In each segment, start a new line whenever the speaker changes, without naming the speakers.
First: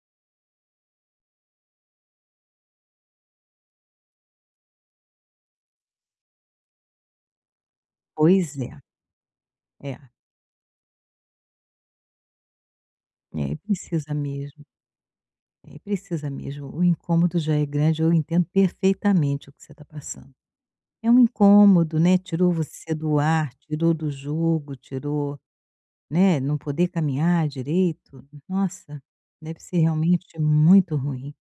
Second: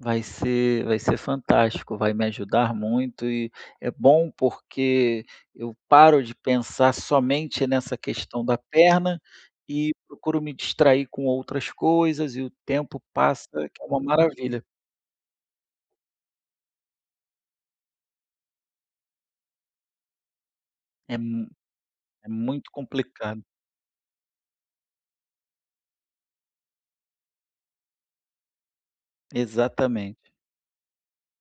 Vai ser vai ser fantástico, vai me ajudar muito e é bom porque eu paro de pensar somente nessa questão
Pois
da
é,
perna e
é.
procuro me distrair com outras coisas e o tempo passa
É, e
que é uma
precisa
maravilha.
mesmo. É, precisa mesmo, o incômodo já é grande, eu entendo perfeitamente o que você está passando, é
É
um
mu
incômodo, né.
é
Tirou
muito
você do
complicado.
ar, tirou do jogo, tirou né, não poder caminhar direito, nossa, deve ser
Exatamente.
realmente muito ruim.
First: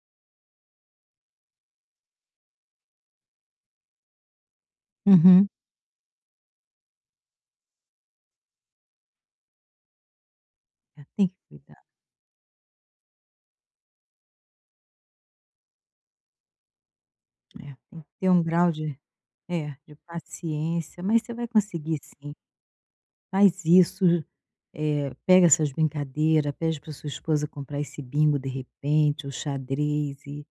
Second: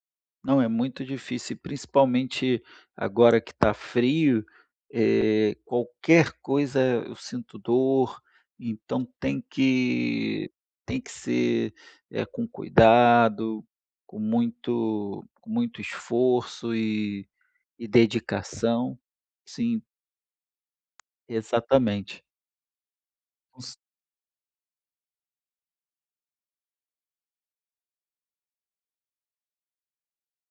Não, é muito difícil, e principalmente agora que está frio,
Uhum.
eh, qualquer coisa eu sinto dor, então tem que tem
É,
que
tem que
ser,
cuidar.
eh, com cuidado, com muito com muito esforço e
É.
e
Tem que ter um grau de
dedicação.
é,
Sim.
de paciência, mas você vai conseguir
Exatamente.
sim.
Com
Faz
ce
isso, eh, pega essas brincadeira, pede para sua esposa comprar esse bingo, de repente, o xadrez e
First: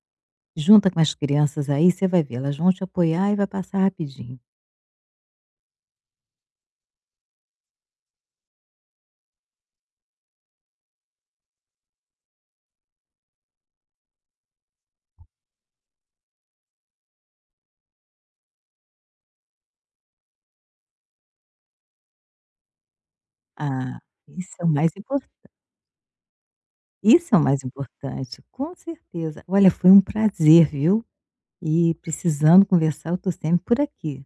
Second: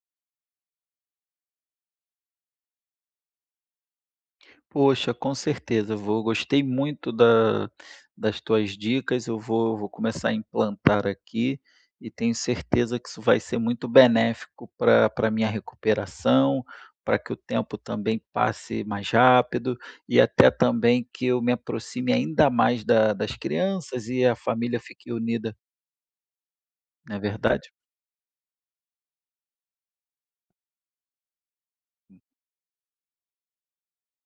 junta com as crianças aí, você vai ver, elas vão te apoiar e vai passar rapidinho.
Poxa, com certeza vou Gostei muito da das tuas dicas, eu vou vou começar a implantar aqui, e tenho certeza que isso vai ser muito benéfico para para minha recuperação, para que o tempo também passe mais rápido, e até também que eu me aproxime ainda mais da das
Ah,
crianças e a
isso é o
família
mais
fique
importan
unida. Né,
Isso é o mais
verdade?
importante, com certeza. Olha, foi um prazer, viu? E precisando conversar, eu estou sempre por aqui.